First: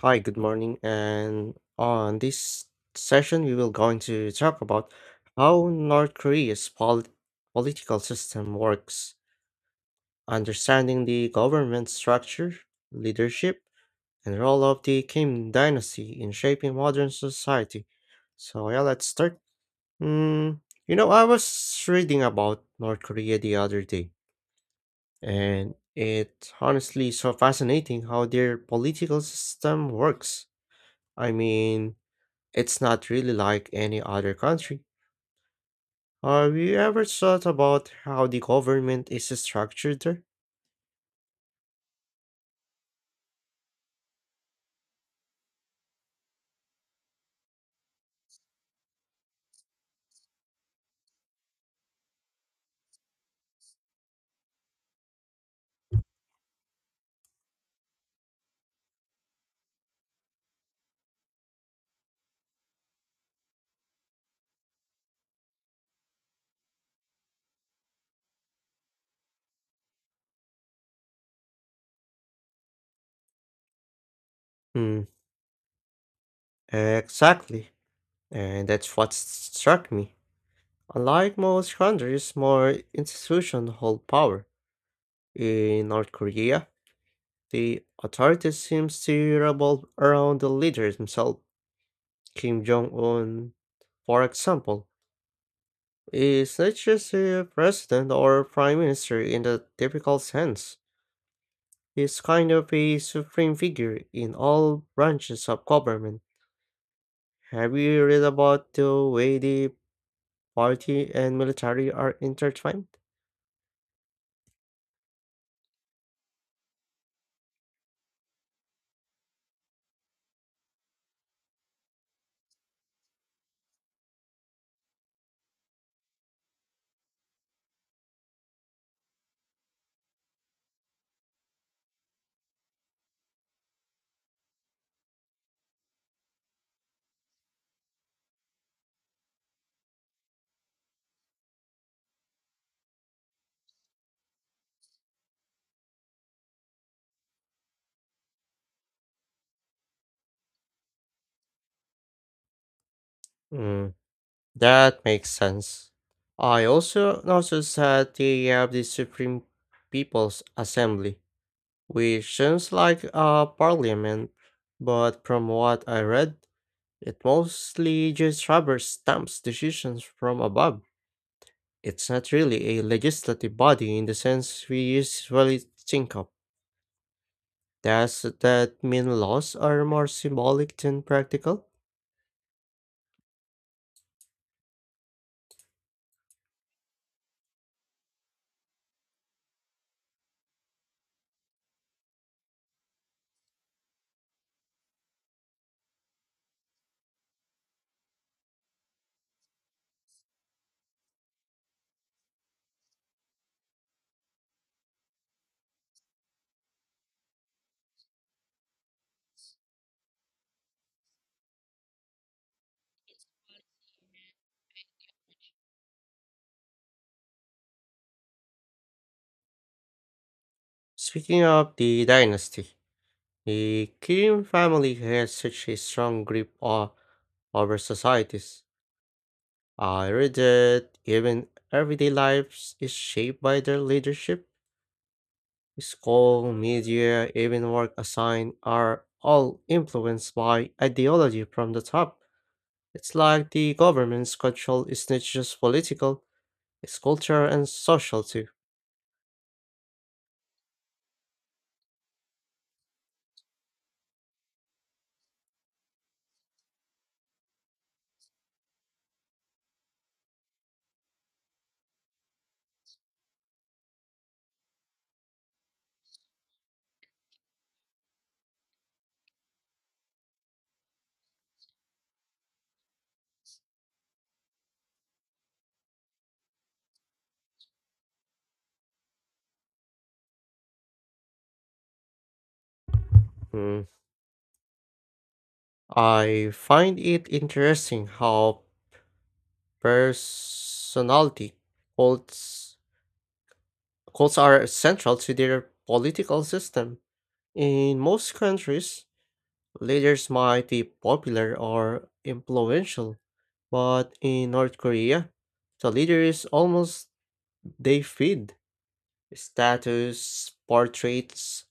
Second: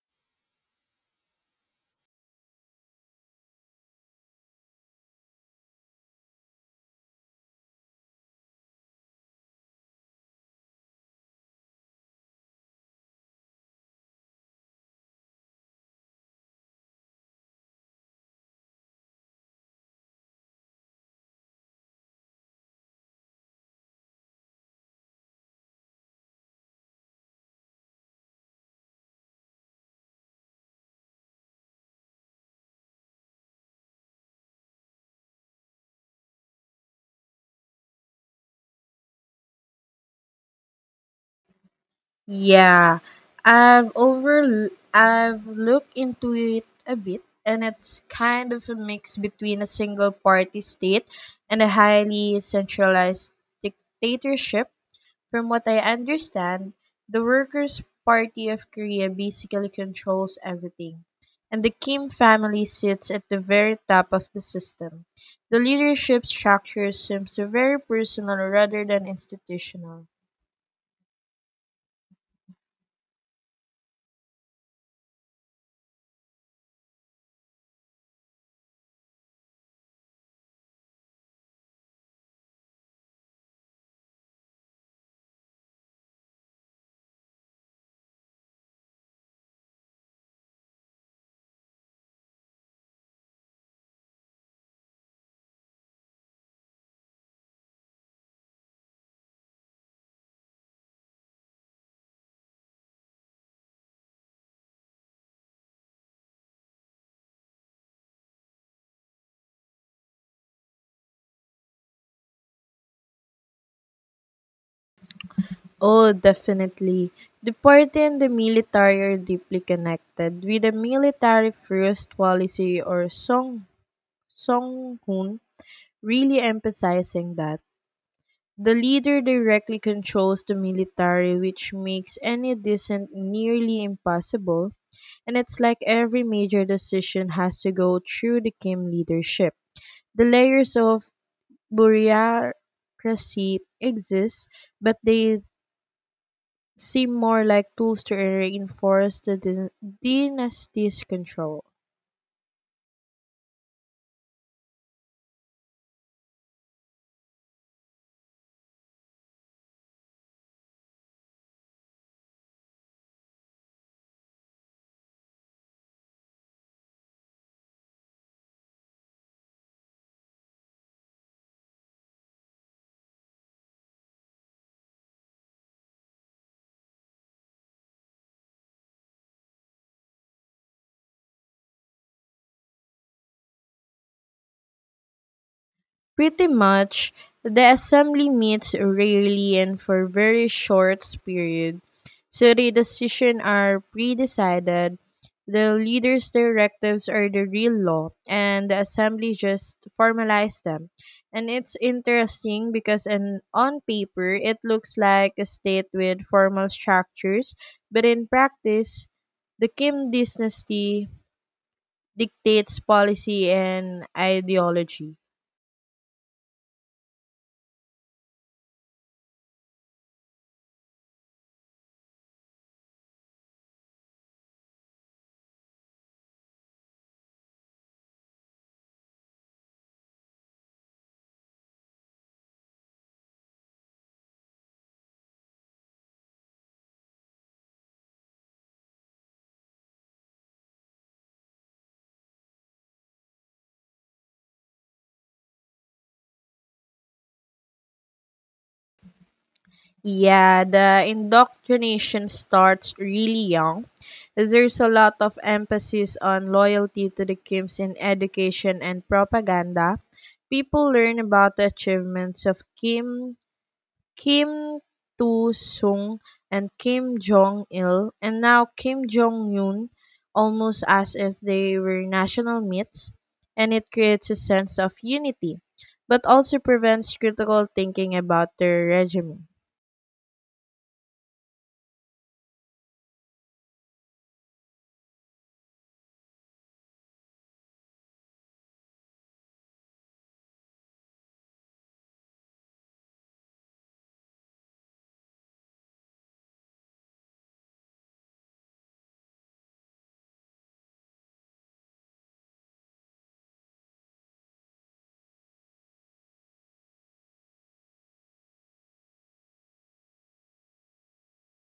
Hi, good morning. And on this session, we will going to talk about how North Korea's political system works, understanding the government structure, leadership, and role of the Kim dynasty in shaping modern society. So yeah, let's start. Mm, you know, I was reading about North Korea the other day, and it honestly so fascinating how their political system works. I mean, it's not really like any other country. Have you ever thought about how the government is structured there? Yeah, I've looked into it a bit, and it's kind of a mix between a single party state and a highly centralized dictatorship. From what I understand, the Workers' Party of Korea basically controls everything, and the Kim family sits at the very top of the system. The leadership structure seems very personal rather than institutional. Hmm, exactly. And that's what struck me. Unlike most countries, more institutions hold power. In North Korea, the authority seems to revolve around the leader himself. Kim Jong un, for example, is not just a president or prime minister in the typical sense. He's kind of a supreme figure in all branches of government. Have you read about the way the party and military are intertwined? Oh, definitely. The party and the military are deeply connected, with the military first policy or Songhun really emphasizing that. The leader directly controls the military, which makes any dissent nearly impossible, and it's like every major decision has to go through the Kim leadership. The layers of bureaucracy exist, but they seem more like tools to reinforce the dynasty's control. Mm, that makes sense. I also noticed that they have the Supreme People's Assembly, which sounds like a parliament, but from what I read, it mostly just rubber stamps decisions from above. It's not really a legislative body in the sense we usually think of. Does that mean laws are more symbolic than practical? Pretty much, the assembly meets rarely and for very short period, so the decisions are pre-decided. The leader's directives are the real law, and the assembly just formalize them. And it's interesting because an, on paper it looks like a state with formal structures, but in practice, the Kim dynasty dictates policy and ideology. Speaking of the dynasty, the Qin family has such a strong grip over societies. I read that even everyday life is shaped by their leadership. School, media, even work assigned are all influenced by ideology from the top. It's like the government's control is not just political, it's cultural and social too. Yeah, the indoctrination starts really young. There's a lot of emphasis on loyalty to the Kims in education and propaganda. People learn about the achievements of Kim Tu Sung and Kim Jong Il, and now Kim Jong Un, almost as if they were national myths, and it creates a sense of unity, but also prevents critical thinking about their regime. Hmm. I find it interesting how personality cults, cults are central to their political system. In most countries, leaders might be popular or influential, but in North Korea, the leader is almost they feed status, portraits,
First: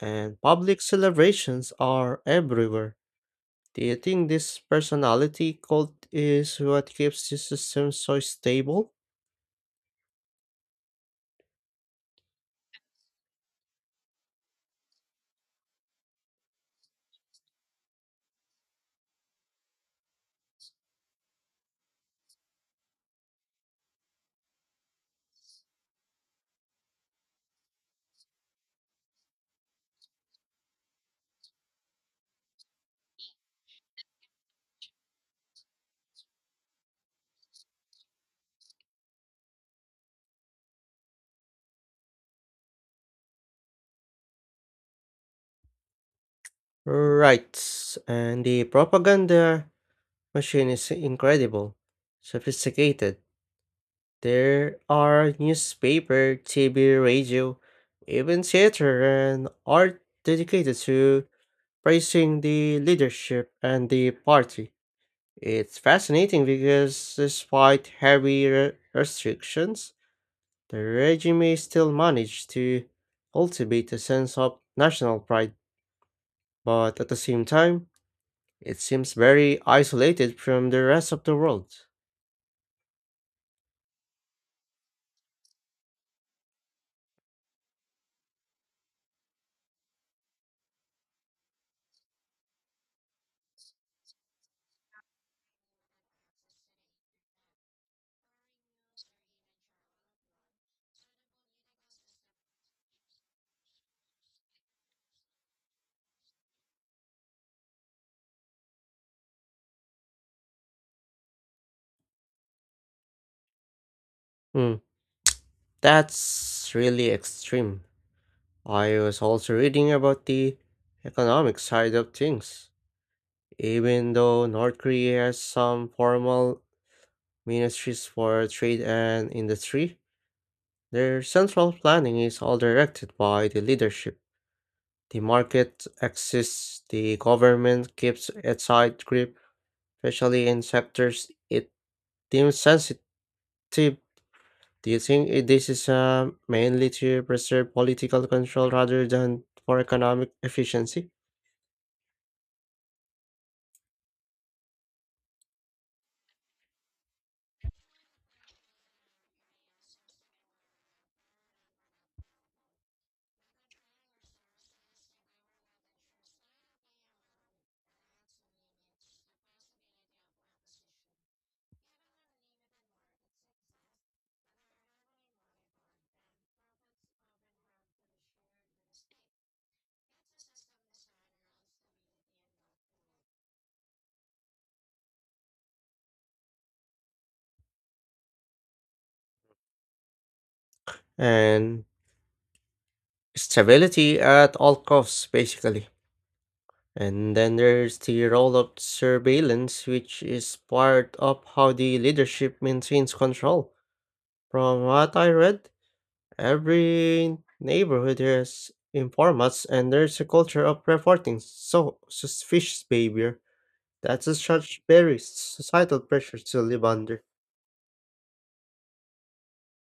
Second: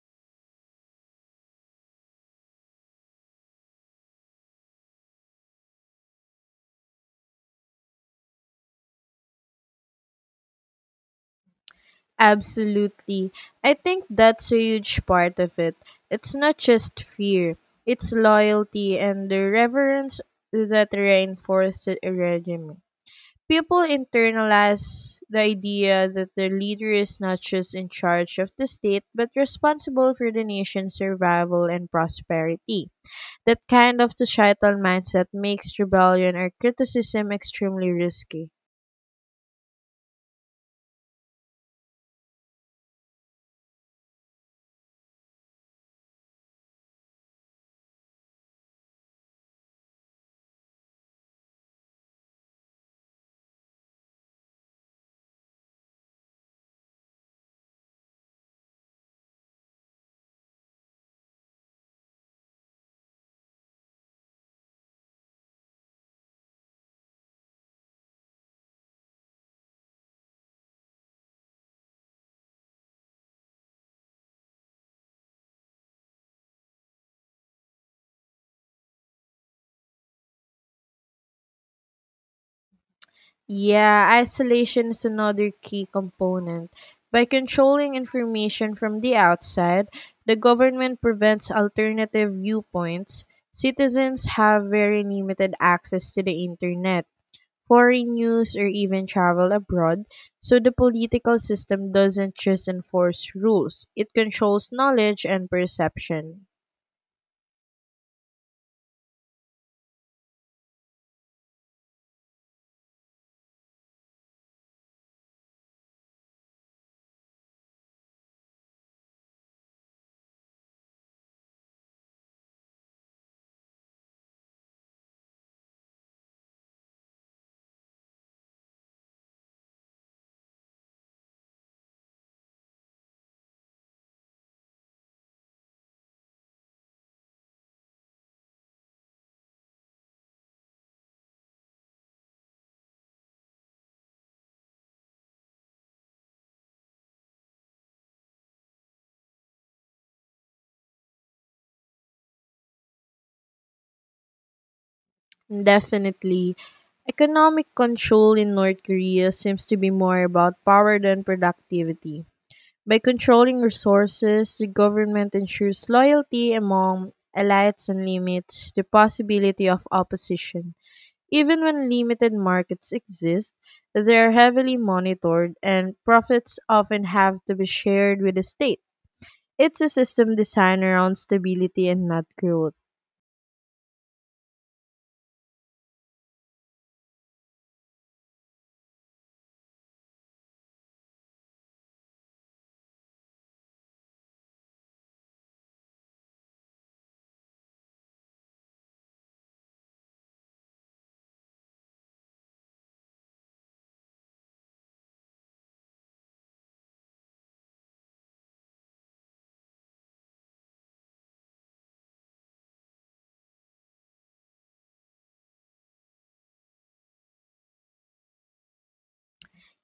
and public celebrations are everywhere. Do you think this personality cult is what keeps the system so stable? Absolutely. I think that's a huge part of it. It's not just fear, it's loyalty and the reverence that reinforces a regime. People internalize the idea that the leader is not just in charge of the state but responsible for the nation's survival and prosperity. That kind of societal mindset makes rebellion or criticism extremely risky. Right, and the propaganda machine is incredible, sophisticated. There are newspaper, TV, radio, even theater and art dedicated to praising the leadership and the party. It's fascinating because despite heavy restrictions, the regime still managed to cultivate a sense of national pride, but at the same time, it seems very isolated from the rest of the world. Yeah, isolation is another key component. By controlling information from the outside, the government prevents alternative viewpoints. Citizens have very limited access to the internet, foreign news, or even travel abroad, so the political system doesn't just enforce rules, it controls knowledge and perception. Hmm, that's really extreme. I was also reading about the economic side of things. Even though North Korea has some formal ministries for trade and industry, their central planning is all directed by the leadership. The market exists, the government keeps a tight grip, especially in sectors it deems sensitive. Do you think this is mainly to preserve political control rather than for economic efficiency Definitely, economic control in North Korea seems to be more about power than productivity. By controlling resources, the government ensures loyalty among elites and limits the possibility of opposition. Even when limited markets exist, they are heavily monitored and profits often have to be shared with the state. It's a system designed around stability and not growth. and stability at all costs, basically? And then there's the role of surveillance, which is part of how the leadership maintains control. From what I read, every neighborhood has informants and there's a culture of reporting so suspicious behavior. That's a such very societal pressure to live under.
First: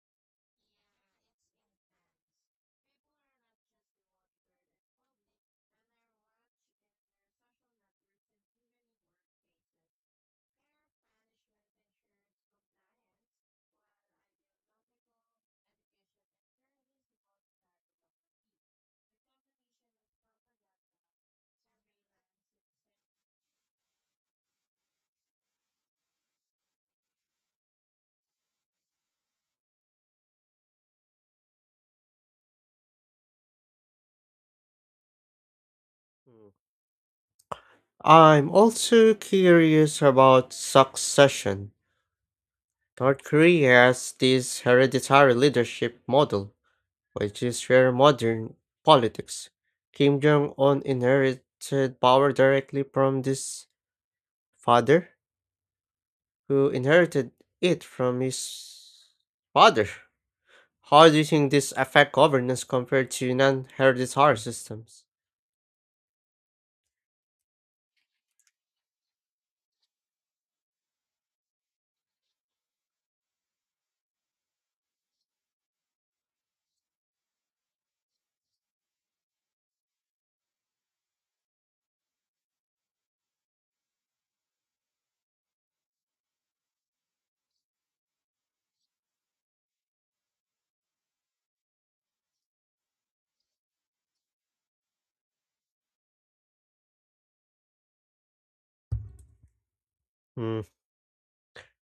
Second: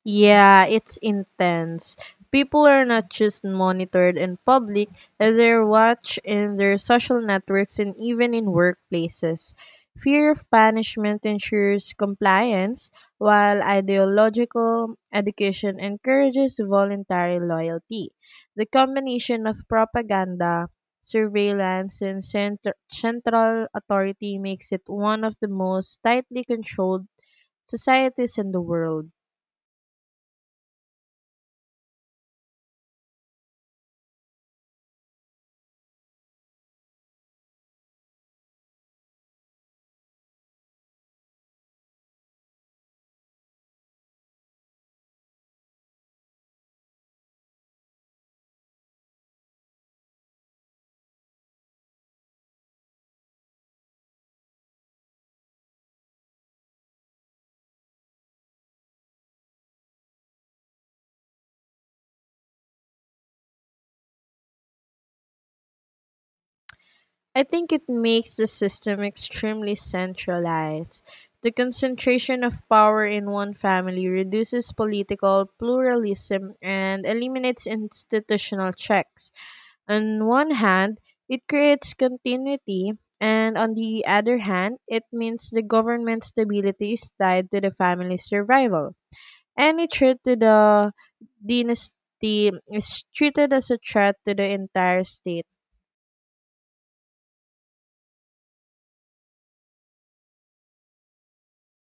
Yeah, it's intense. People are not just monitored in public, and they're watched in their social networks and even in workplaces. Fear of punishment ensures compliance, while ideological education encourages voluntary loyalty. The combination of propaganda, surveillance, and central authority makes it one of the most tightly controlled societies in the world. Hmm. I'm also curious about succession. North Korea has this hereditary leadership model, which is rare in modern politics. Kim Jong un inherited power directly from his father who inherited it from his father. How do you think this affect governance compared to non-hereditary systems? I think it makes the system extremely centralized. The concentration of power in one family reduces political pluralism and eliminates institutional checks. On one hand, it creates continuity, and on the other hand, it means the government stability is tied to the family's survival. Any threat to the dynasty is treated as a threat to the entire state. Hmm,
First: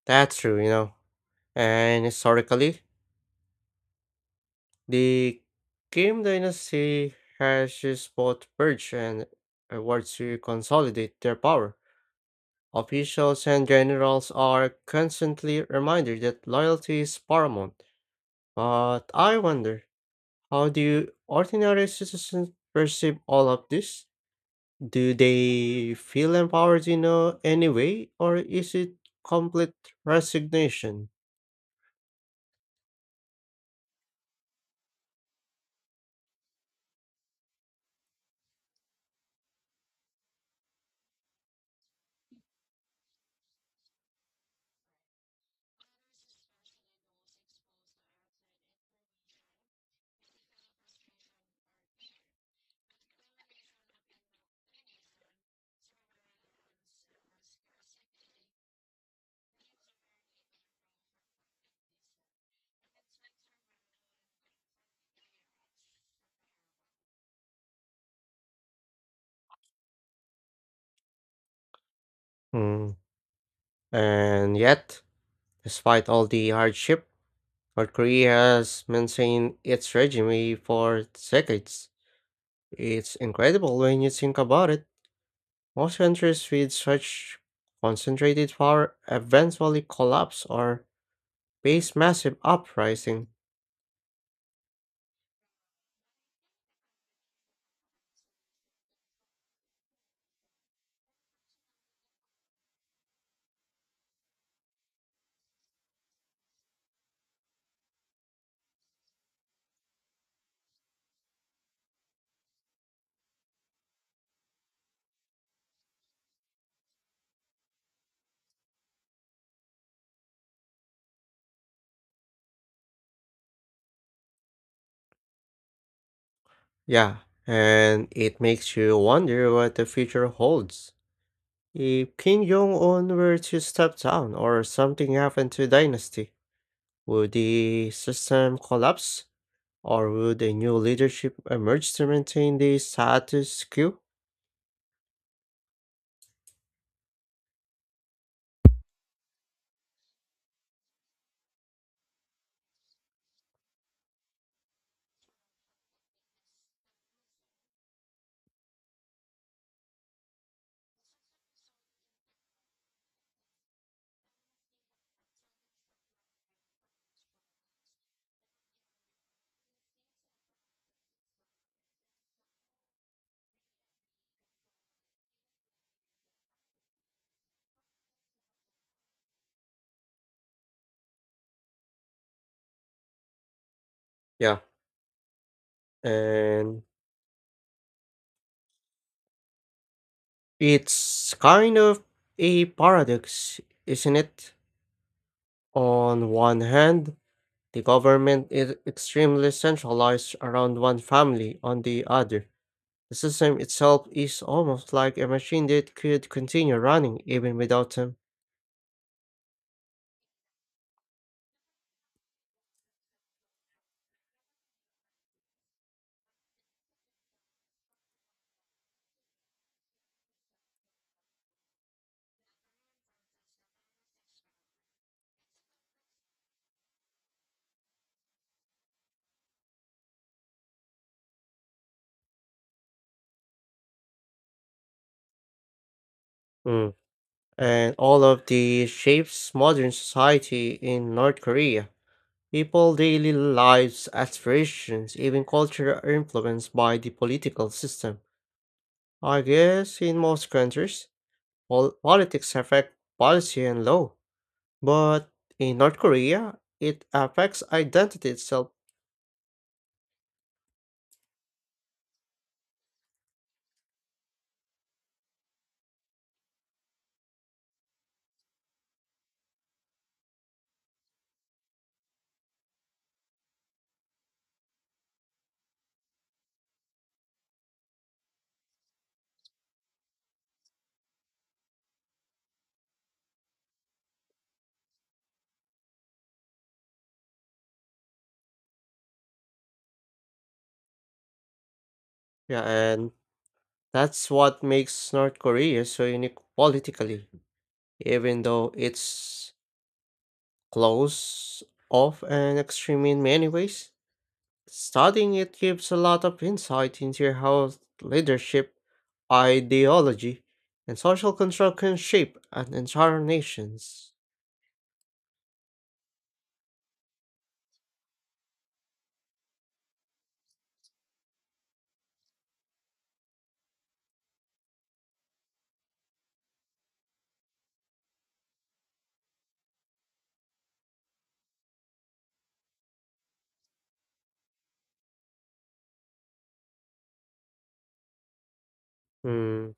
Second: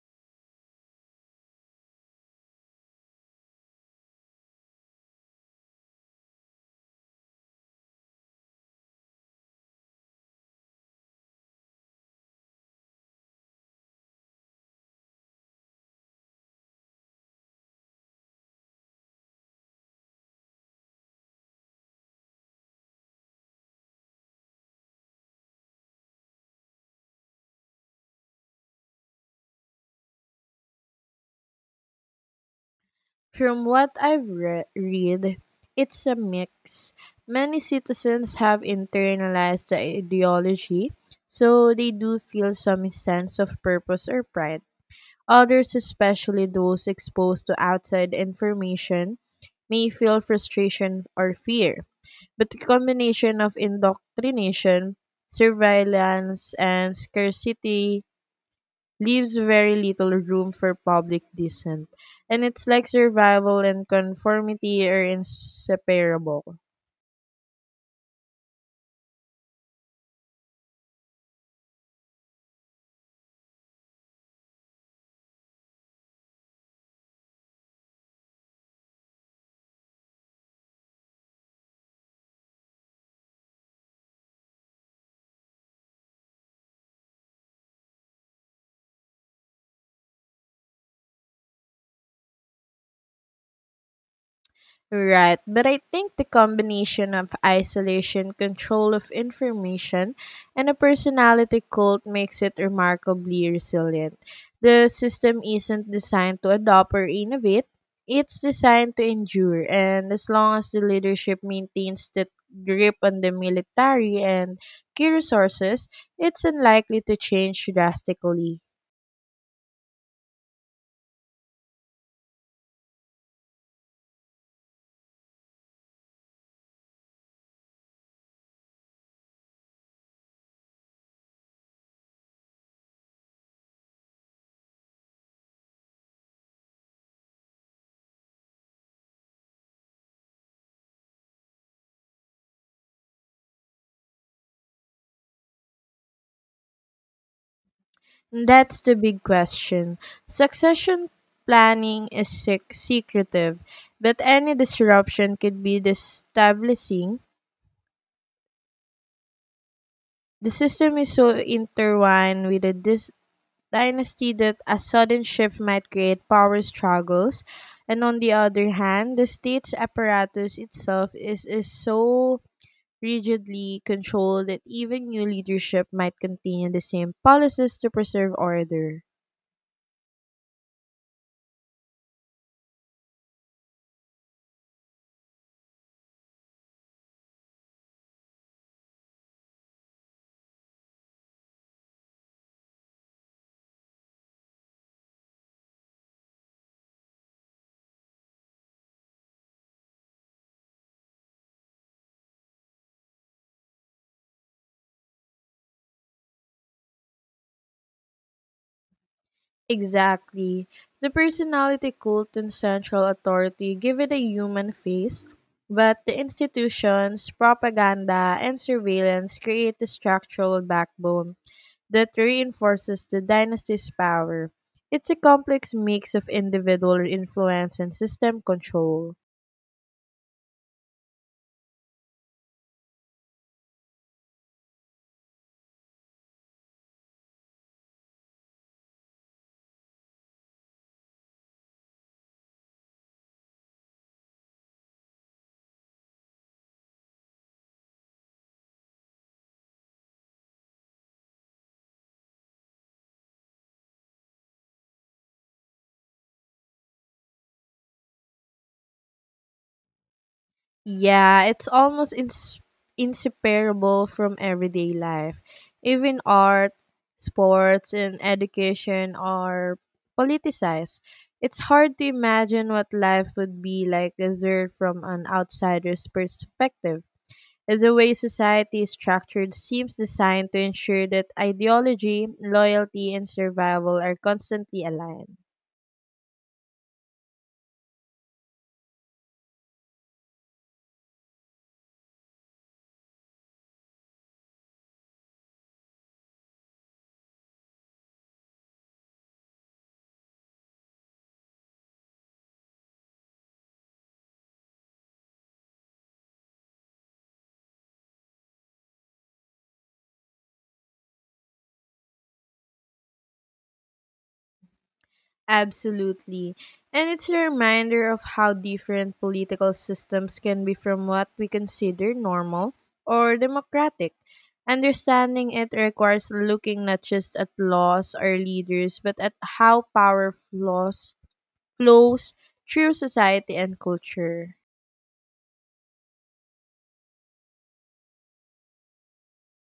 that's true, you know. And historically, the Kim dynasty has used both purge and war to consolidate their power. Officials and generals are constantly reminded that loyalty is paramount. But I wonder, how do ordinary citizens perceive all of this? Do they feel empowered in any way, or is it complete resignation? From what I've read, it's a mix. Many citizens have internalized the ideology, so they do feel some sense of purpose or pride. Others, especially those exposed to outside information, may feel frustration or fear. But the combination of indoctrination, surveillance, and scarcity leaves very little room for public dissent. And it's like survival and conformity are inseparable. Hmm. And yet, despite all the hardship, North Korea has maintained its regime for decades. It's incredible when you think about it. Most countries with such concentrated power eventually collapse or face massive uprising. Right, but I think the combination of isolation, control of information, and a personality cult makes it remarkably resilient. The system isn't designed to adopt or innovate, it's designed to endure, and as long as the leadership maintains that grip on the military and key resources, it's unlikely to change drastically. Yeah, and it makes you wonder what the future holds. If King Jong-un were to step down or something happened to the dynasty, would the system collapse or would a new leadership emerge to maintain the status quo? That's the big question. Succession planning is secretive, but any disruption could be destabilizing. The system is so intertwined with the dynasty that a sudden shift might create power struggles. And on the other hand, the state's apparatus itself is so rigidly controlled that even new leadership might continue the same policies to preserve order. Yeah. And it's kind of a paradox, isn't it? On one hand, the government is extremely centralized around one family, on the other, the system itself is almost like a machine that could continue running even without them. Exactly. The personality cult and central authority give it a human face, but the institutions, propaganda, and surveillance create the structural backbone that reinforces the dynasty's power. It's a complex mix of individual influence and system control. Mm. And all of these shapes modern society in North Korea. People daily lives, aspirations, even culture are influenced by the political system. I guess in most countries, politics affect policy and law. But in North Korea, it affects identity itself. Yeah, it's almost inseparable from everyday life. Even art, sports, and education are politicized. It's hard to imagine what life would be like observed from an outsider's perspective. The way society is structured seems designed to ensure that ideology, loyalty, and survival are constantly aligned. Yeah, and that's what makes North Korea so unique politically, even though it's close off and extreme in many ways. Studying it gives a lot of insight into how leadership, ideology, and social control can shape an entire nation's. Absolutely. And it's a reminder of how different political systems can be from what we consider normal or democratic. Understanding it requires looking not just at laws or leaders, but at how power flows through society and culture. Hmm.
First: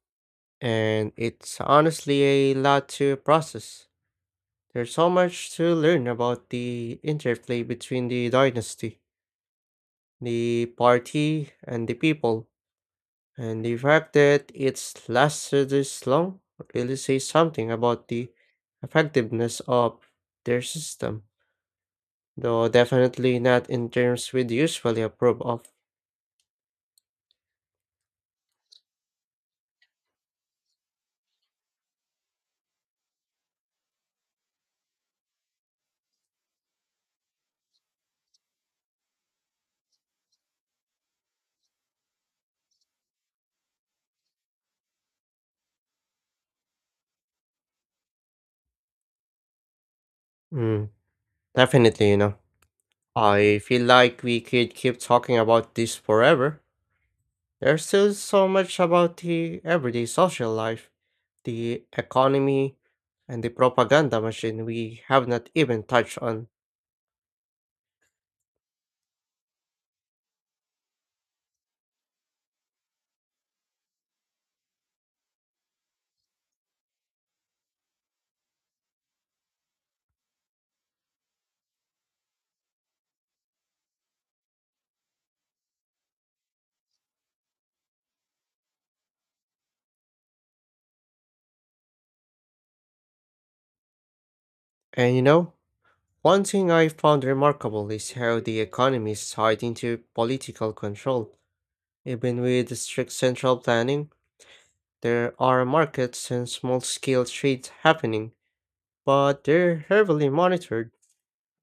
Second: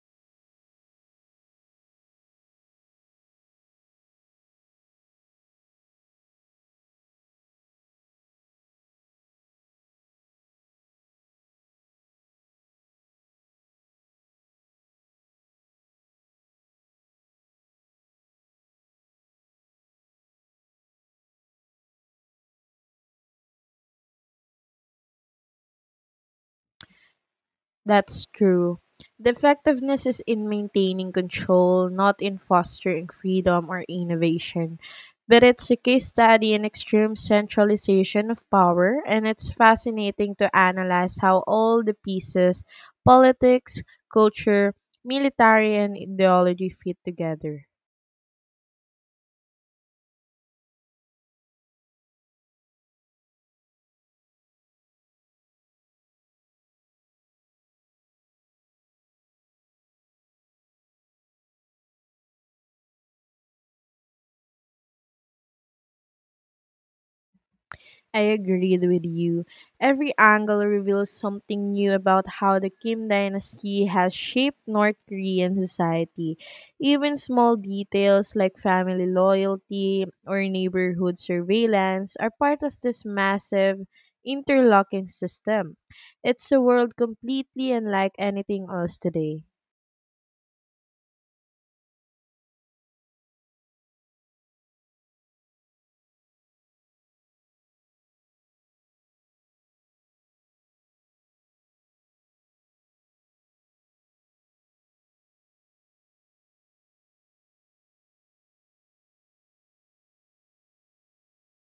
And it's honestly a lot to process. There's so much to learn about the interplay between the dynasty, the party, and the people. And the fact that it's lasted this long really says something about the effectiveness of their system. Though definitely not in terms we'd usually approve of. That's true. The effectiveness is in maintaining control, not in fostering freedom or innovation. But it's a case study in extreme centralization of power, and it's fascinating to analyze how all the pieces, politics, culture, military, and ideology fit together. Mm, definitely, you know. I feel like we could keep talking about this forever. There's still so much about the everyday social life, the economy, and the propaganda machine we have not even touched on. I agreed with you. Every angle reveals something new about how the Kim dynasty has shaped North Korean society. Even small details like family loyalty or neighborhood surveillance are part of this massive interlocking system. It's a world completely unlike anything else today. And you know, one thing I found remarkable is how the economy is tied into political control, even with strict central planning. There are markets and small scale trades happening, but they're heavily monitored.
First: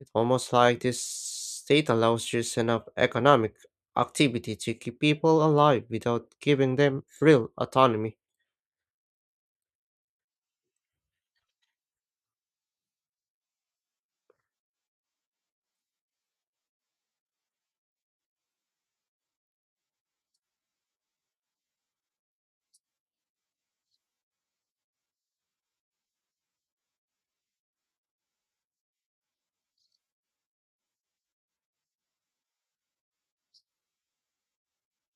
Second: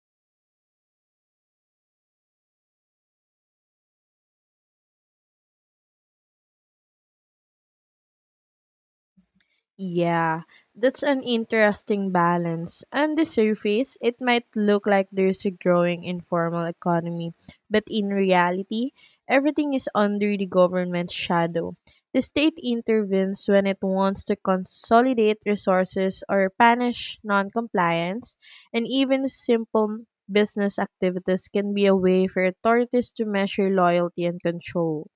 It's almost like this state allows just enough economic activity to keep people alive without giving them real autonomy. Yeah, that's an interesting balance. On the surface, it might look like there's a growing informal economy, but in reality, everything is under the government's shadow. The state intervenes when it wants to consolidate resources or punish non-compliance, and even simple business activities can be a way for authorities to measure loyalty and control.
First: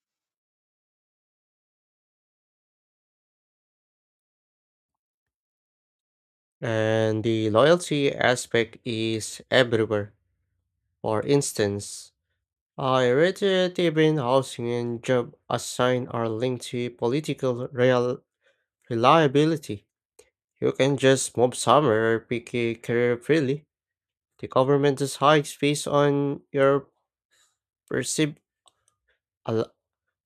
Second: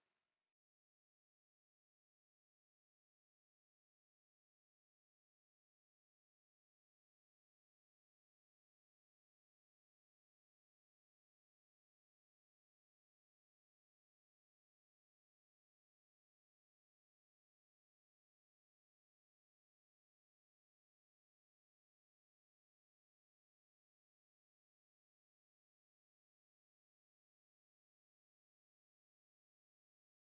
And the loyalty aspect is everywhere. For instance, I read that even housing and job assigned are linked to political real reliability. You can just move somewhere or pick a career freely. The government just hikes based on your perceived al-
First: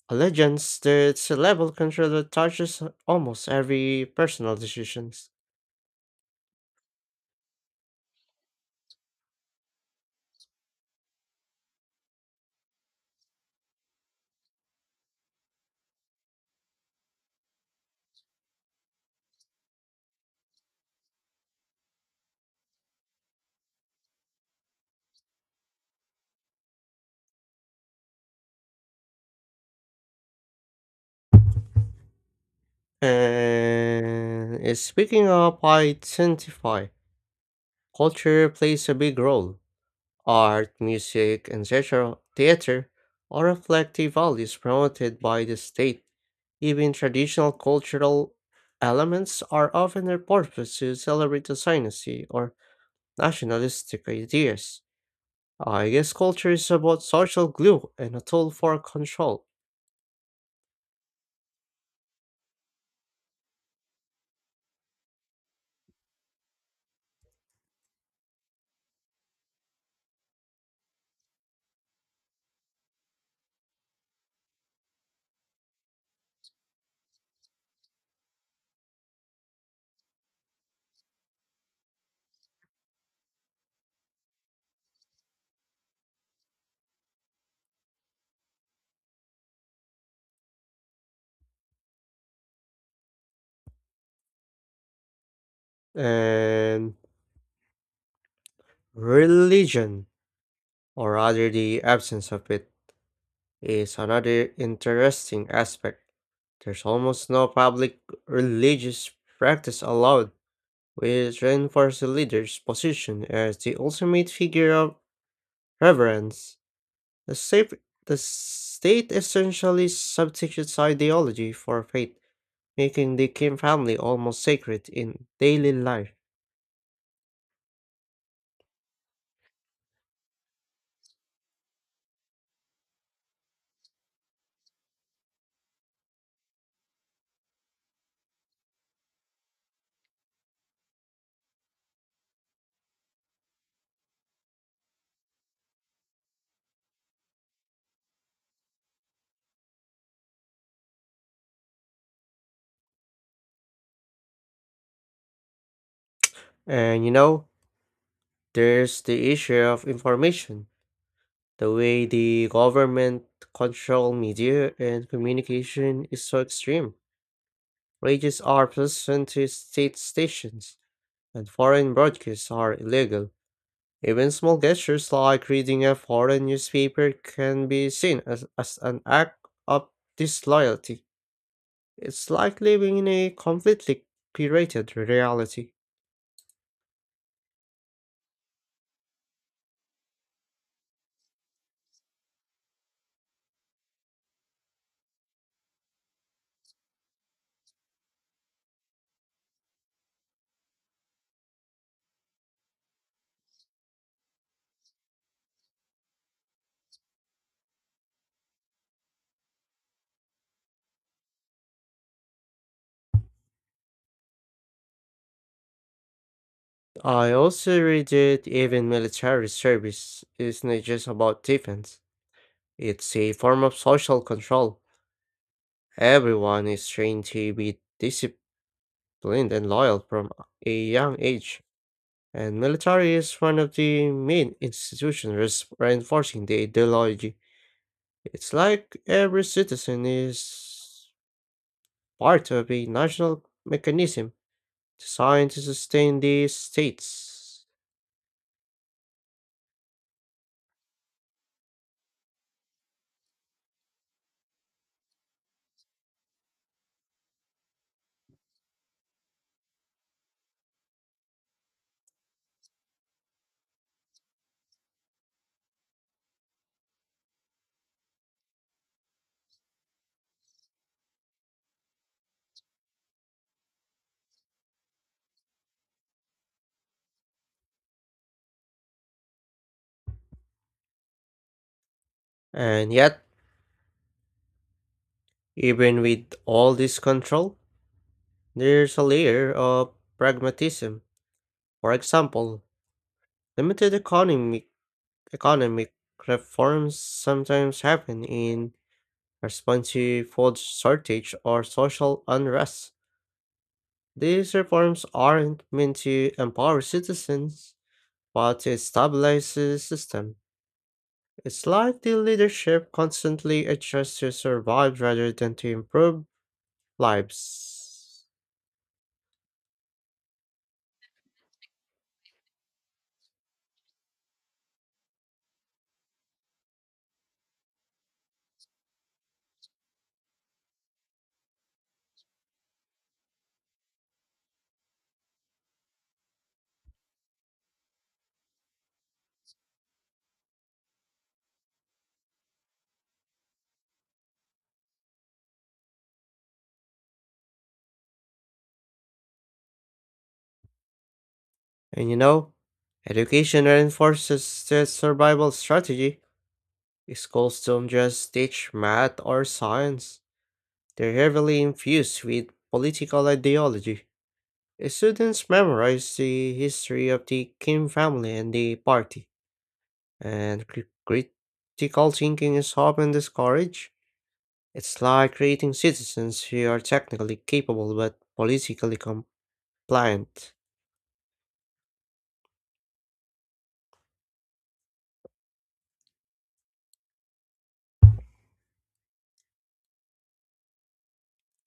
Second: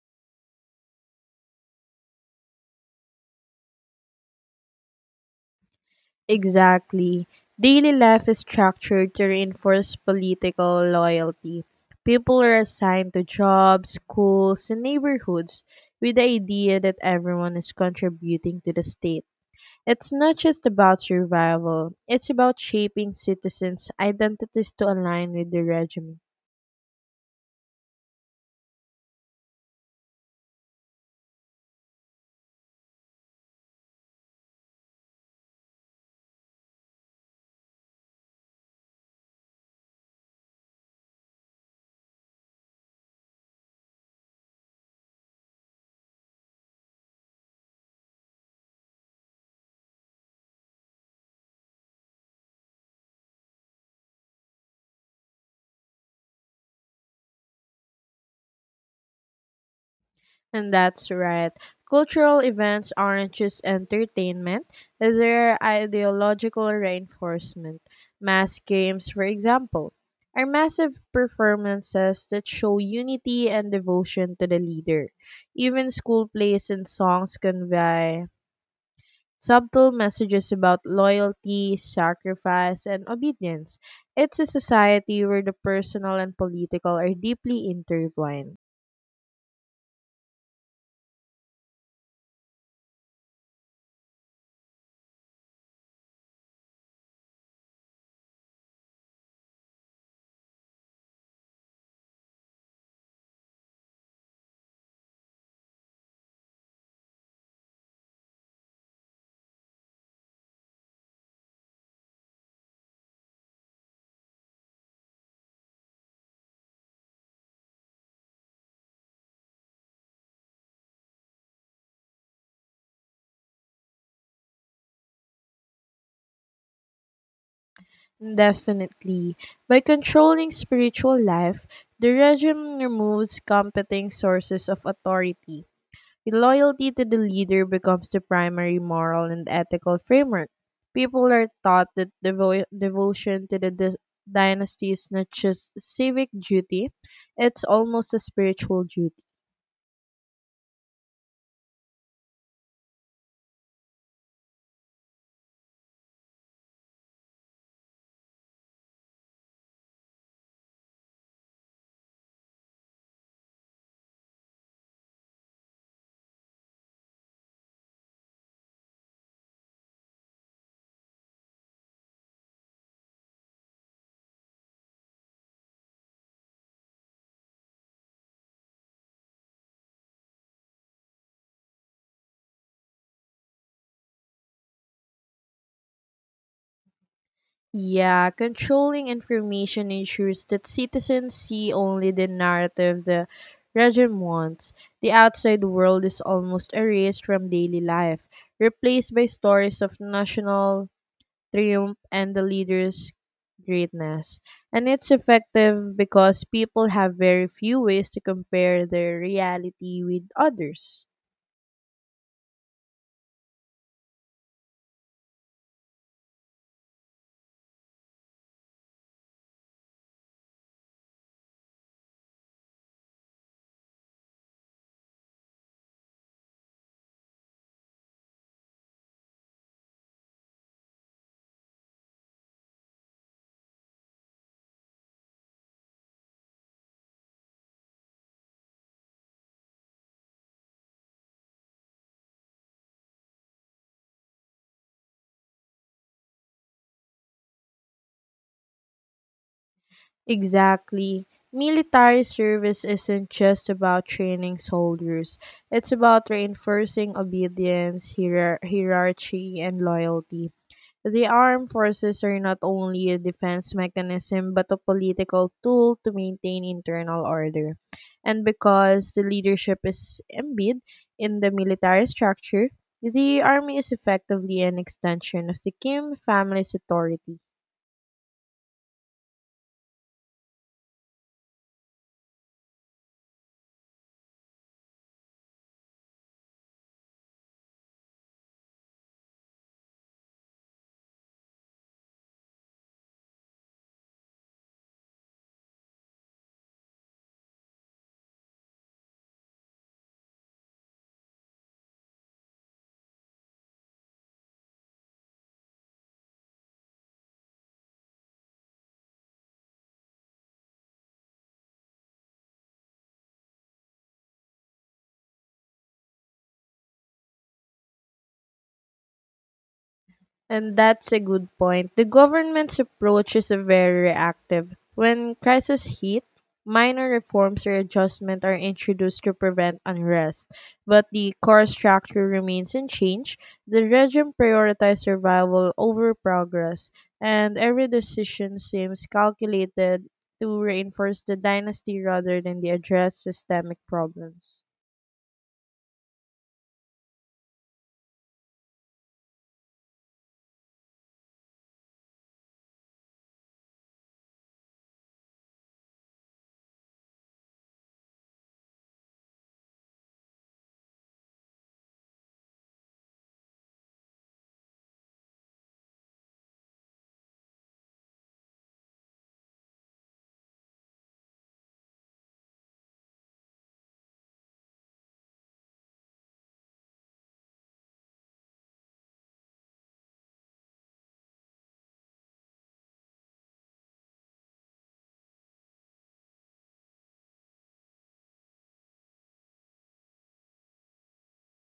allegiance. There's a level of control that touches almost every personal decisions. Exactly. Daily life is structured to reinforce political loyalty. People are assigned to jobs, schools, and neighborhoods with the idea that everyone is contributing to the state. It's not just about survival, it's about shaping citizens' identities to align with the regime. And speaking of identify, culture plays a big role. Art, music, and theatre theater all reflect the values promoted by the state. Even traditional cultural elements are often a purpose to celebrate the dynasty or nationalistic ideas. I guess culture is about social glue and a tool for control, And that's right. Cultural events aren't just entertainment, they're ideological reinforcement. Mass games, for example, are massive performances that show unity and devotion to the leader. Even school plays and songs convey subtle messages about loyalty, sacrifice, and obedience. It's a society where the personal and political are deeply intertwined. and religion, or rather the absence of it, is another interesting aspect. There's almost no public religious practice allowed, which reinforces the leader's position as the ultimate figure of reverence. The state, the state essentially substitutes ideology for faith, making the Kim family almost sacred in daily life. Definitely. By controlling spiritual life, the regime removes competing sources of authority. Loyalty to the leader becomes the primary moral and ethical framework. People are taught that devotion to the dynasty is not just civic duty, it's almost a spiritual duty. And you know, there's the issue of information. The way the government control media and communication is so extreme. Radios are present to state stations, and foreign broadcasts are illegal. Even small gestures like reading a foreign newspaper can be seen as an act of disloyalty. It's like living in a completely curated reality. Yeah, controlling information ensures that citizens see only the narrative the regime wants. The outside world is almost erased from daily life, replaced by stories of national triumph and the leader's greatness. And it's effective because people have very few ways to compare their reality with others. I also read that even military service is not just about defense. It's a form of social control. Everyone is trained to be disciplined and loyal from a young age, and military is one of the main institutions reinforcing the ideology. It's like every citizen is part of a national mechanism designed to sustain the states. Exactly. Military service isn't just about training soldiers. It's about reinforcing obedience, hierarchy, and loyalty. The armed forces are not only a defense mechanism but a political tool to maintain internal order. And because the leadership is embedded in the military structure, the army is effectively an extension of the Kim family's authority. And yet, even with all this control, there's a layer of pragmatism. For example, limited economic reforms sometimes happen in response to food shortage or social unrest. These reforms aren't meant to empower citizens, but to stabilize the system. It's like the leadership constantly adjusts to survive rather than to improve lives. And that's a good point. The government's approach is a very reactive. When crises hit, minor reforms or adjustments are introduced to prevent unrest, but the core structure remains unchanged. The regime prioritizes survival over progress, and every decision seems calculated to reinforce the dynasty rather than the address systemic problems. And you know, education reinforces the survival strategy. Schools don't just teach math or science, they're heavily infused with political ideology. Students memorize the history of the Kim family and the party, and critical thinking is often discouraged. It's like creating citizens who are technically capable but politically compliant.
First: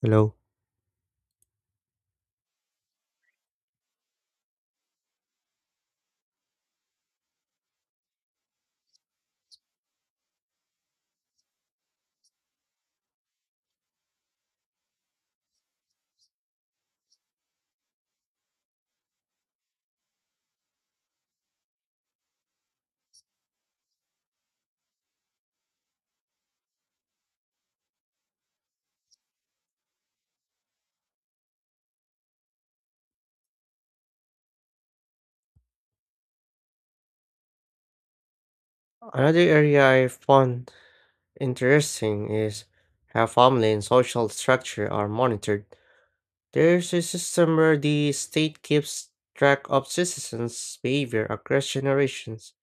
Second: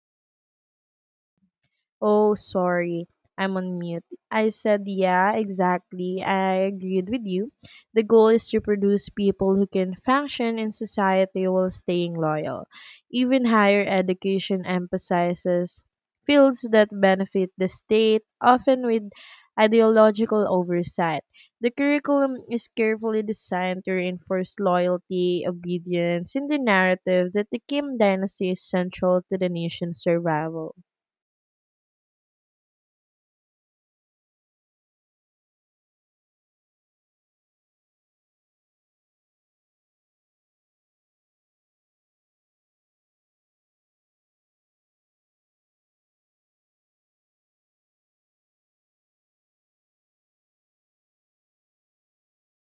Hello. Oh, sorry. I'm on mute. I said, yeah, exactly. I agreed with you. The goal is to produce people who can function in society while staying loyal. Even higher education emphasizes fields that benefit the state, often with ideological oversight. The curriculum is carefully designed to reinforce loyalty, obedience, and the narrative that the Kim dynasty is central to the nation's survival. Another area I found interesting is how family and social structure are monitored. There's a system where the state keeps track of citizens' behavior across generations.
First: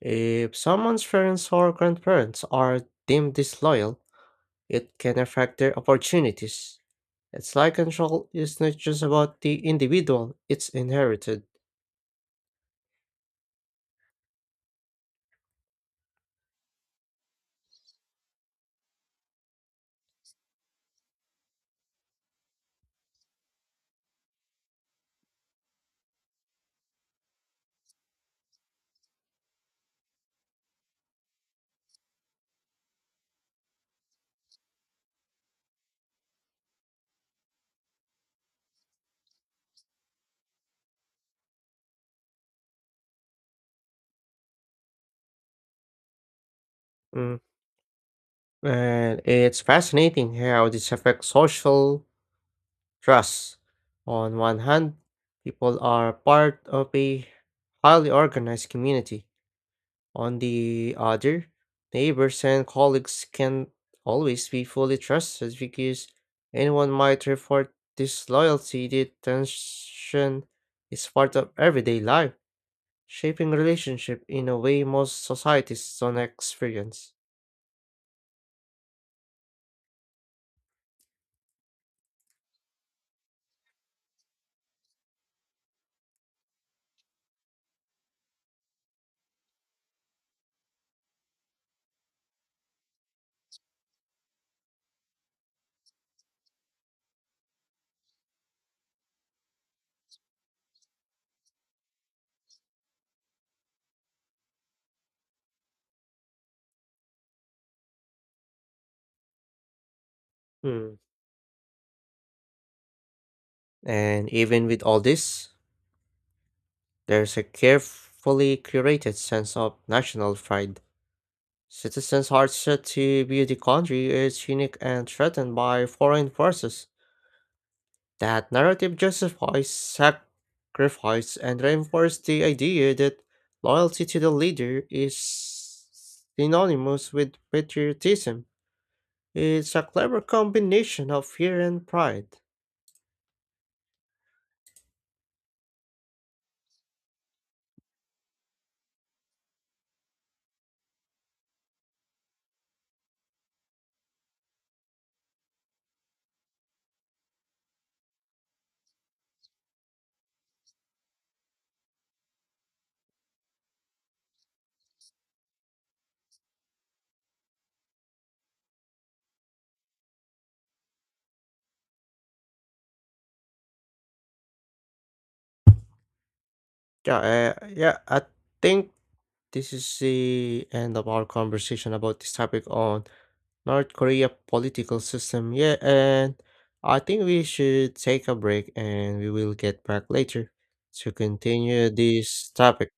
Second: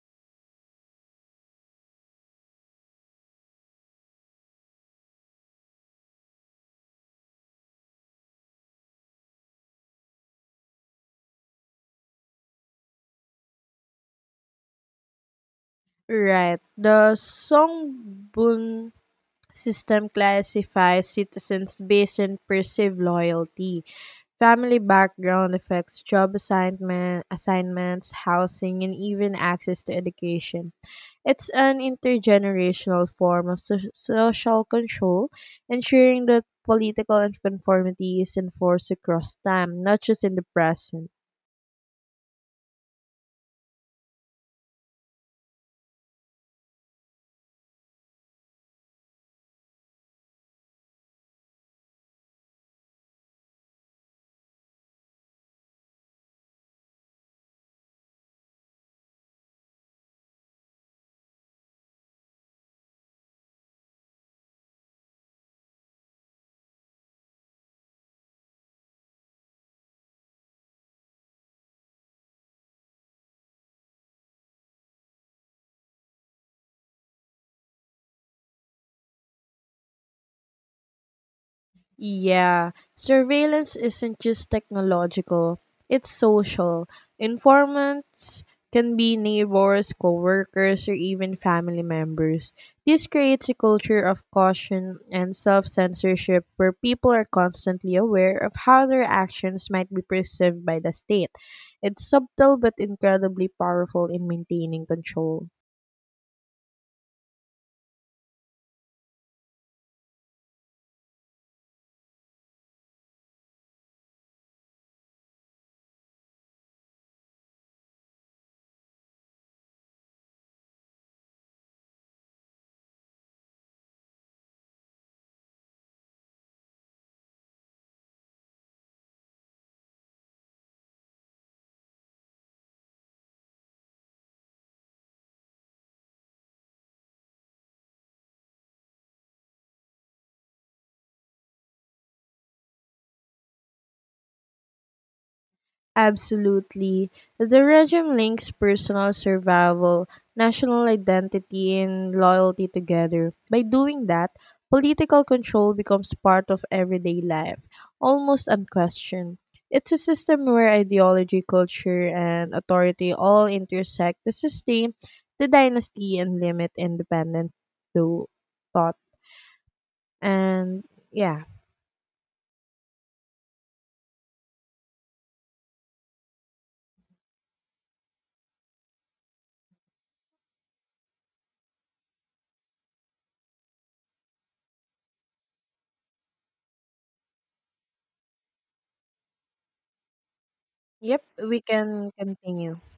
If someone's parents or grandparents are deemed disloyal, it can affect their opportunities. It's like control is not just about the individual, it's inherited. Right. The Songbun system classifies citizens based on perceived loyalty. Family background affects job assignments, housing, and even access to education. It's an intergenerational form of social control, ensuring that political conformity is enforced across time, not just in the present. Mm. And it's fascinating how this affects social trust. On one hand, people are part of a highly organized community. On the other, neighbors and colleagues can always be fully trusted because anyone might report disloyalty. The tension is part of everyday life, shaping relationship in a way most societies don't experience. Yeah, surveillance isn't just technological, it's social. Informants can be neighbors, coworkers, or even family members. This creates a culture of caution and self censorship where people are constantly aware of how their actions might be perceived by the state. It's subtle but incredibly powerful in maintaining control. Hmm. And even with all this, there's a carefully curated sense of national pride. Citizens are set to view the country as unique and threatened by foreign forces. That narrative justifies sacrifice and reinforces the idea that loyalty to the leader is synonymous with patriotism. It's a clever combination of fear and pride. Absolutely. The regime links personal survival, national identity, and loyalty together. By doing that, political control becomes part of everyday life, almost unquestioned. It's a system where ideology, culture, and authority all intersect to sustain the dynasty and limit independent tho- thought. And yeah. Yeah, I think this is the end of our conversation about this topic on North Korea political system. Yeah, and I think we should take a break and we will get back later to Yep, we continue can this continue. topic.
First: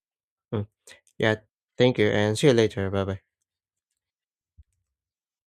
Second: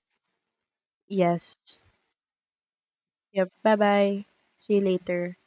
Mm, yeah, Yes. thank you and see you later. Bye bye. Yep, bye bye. See you later.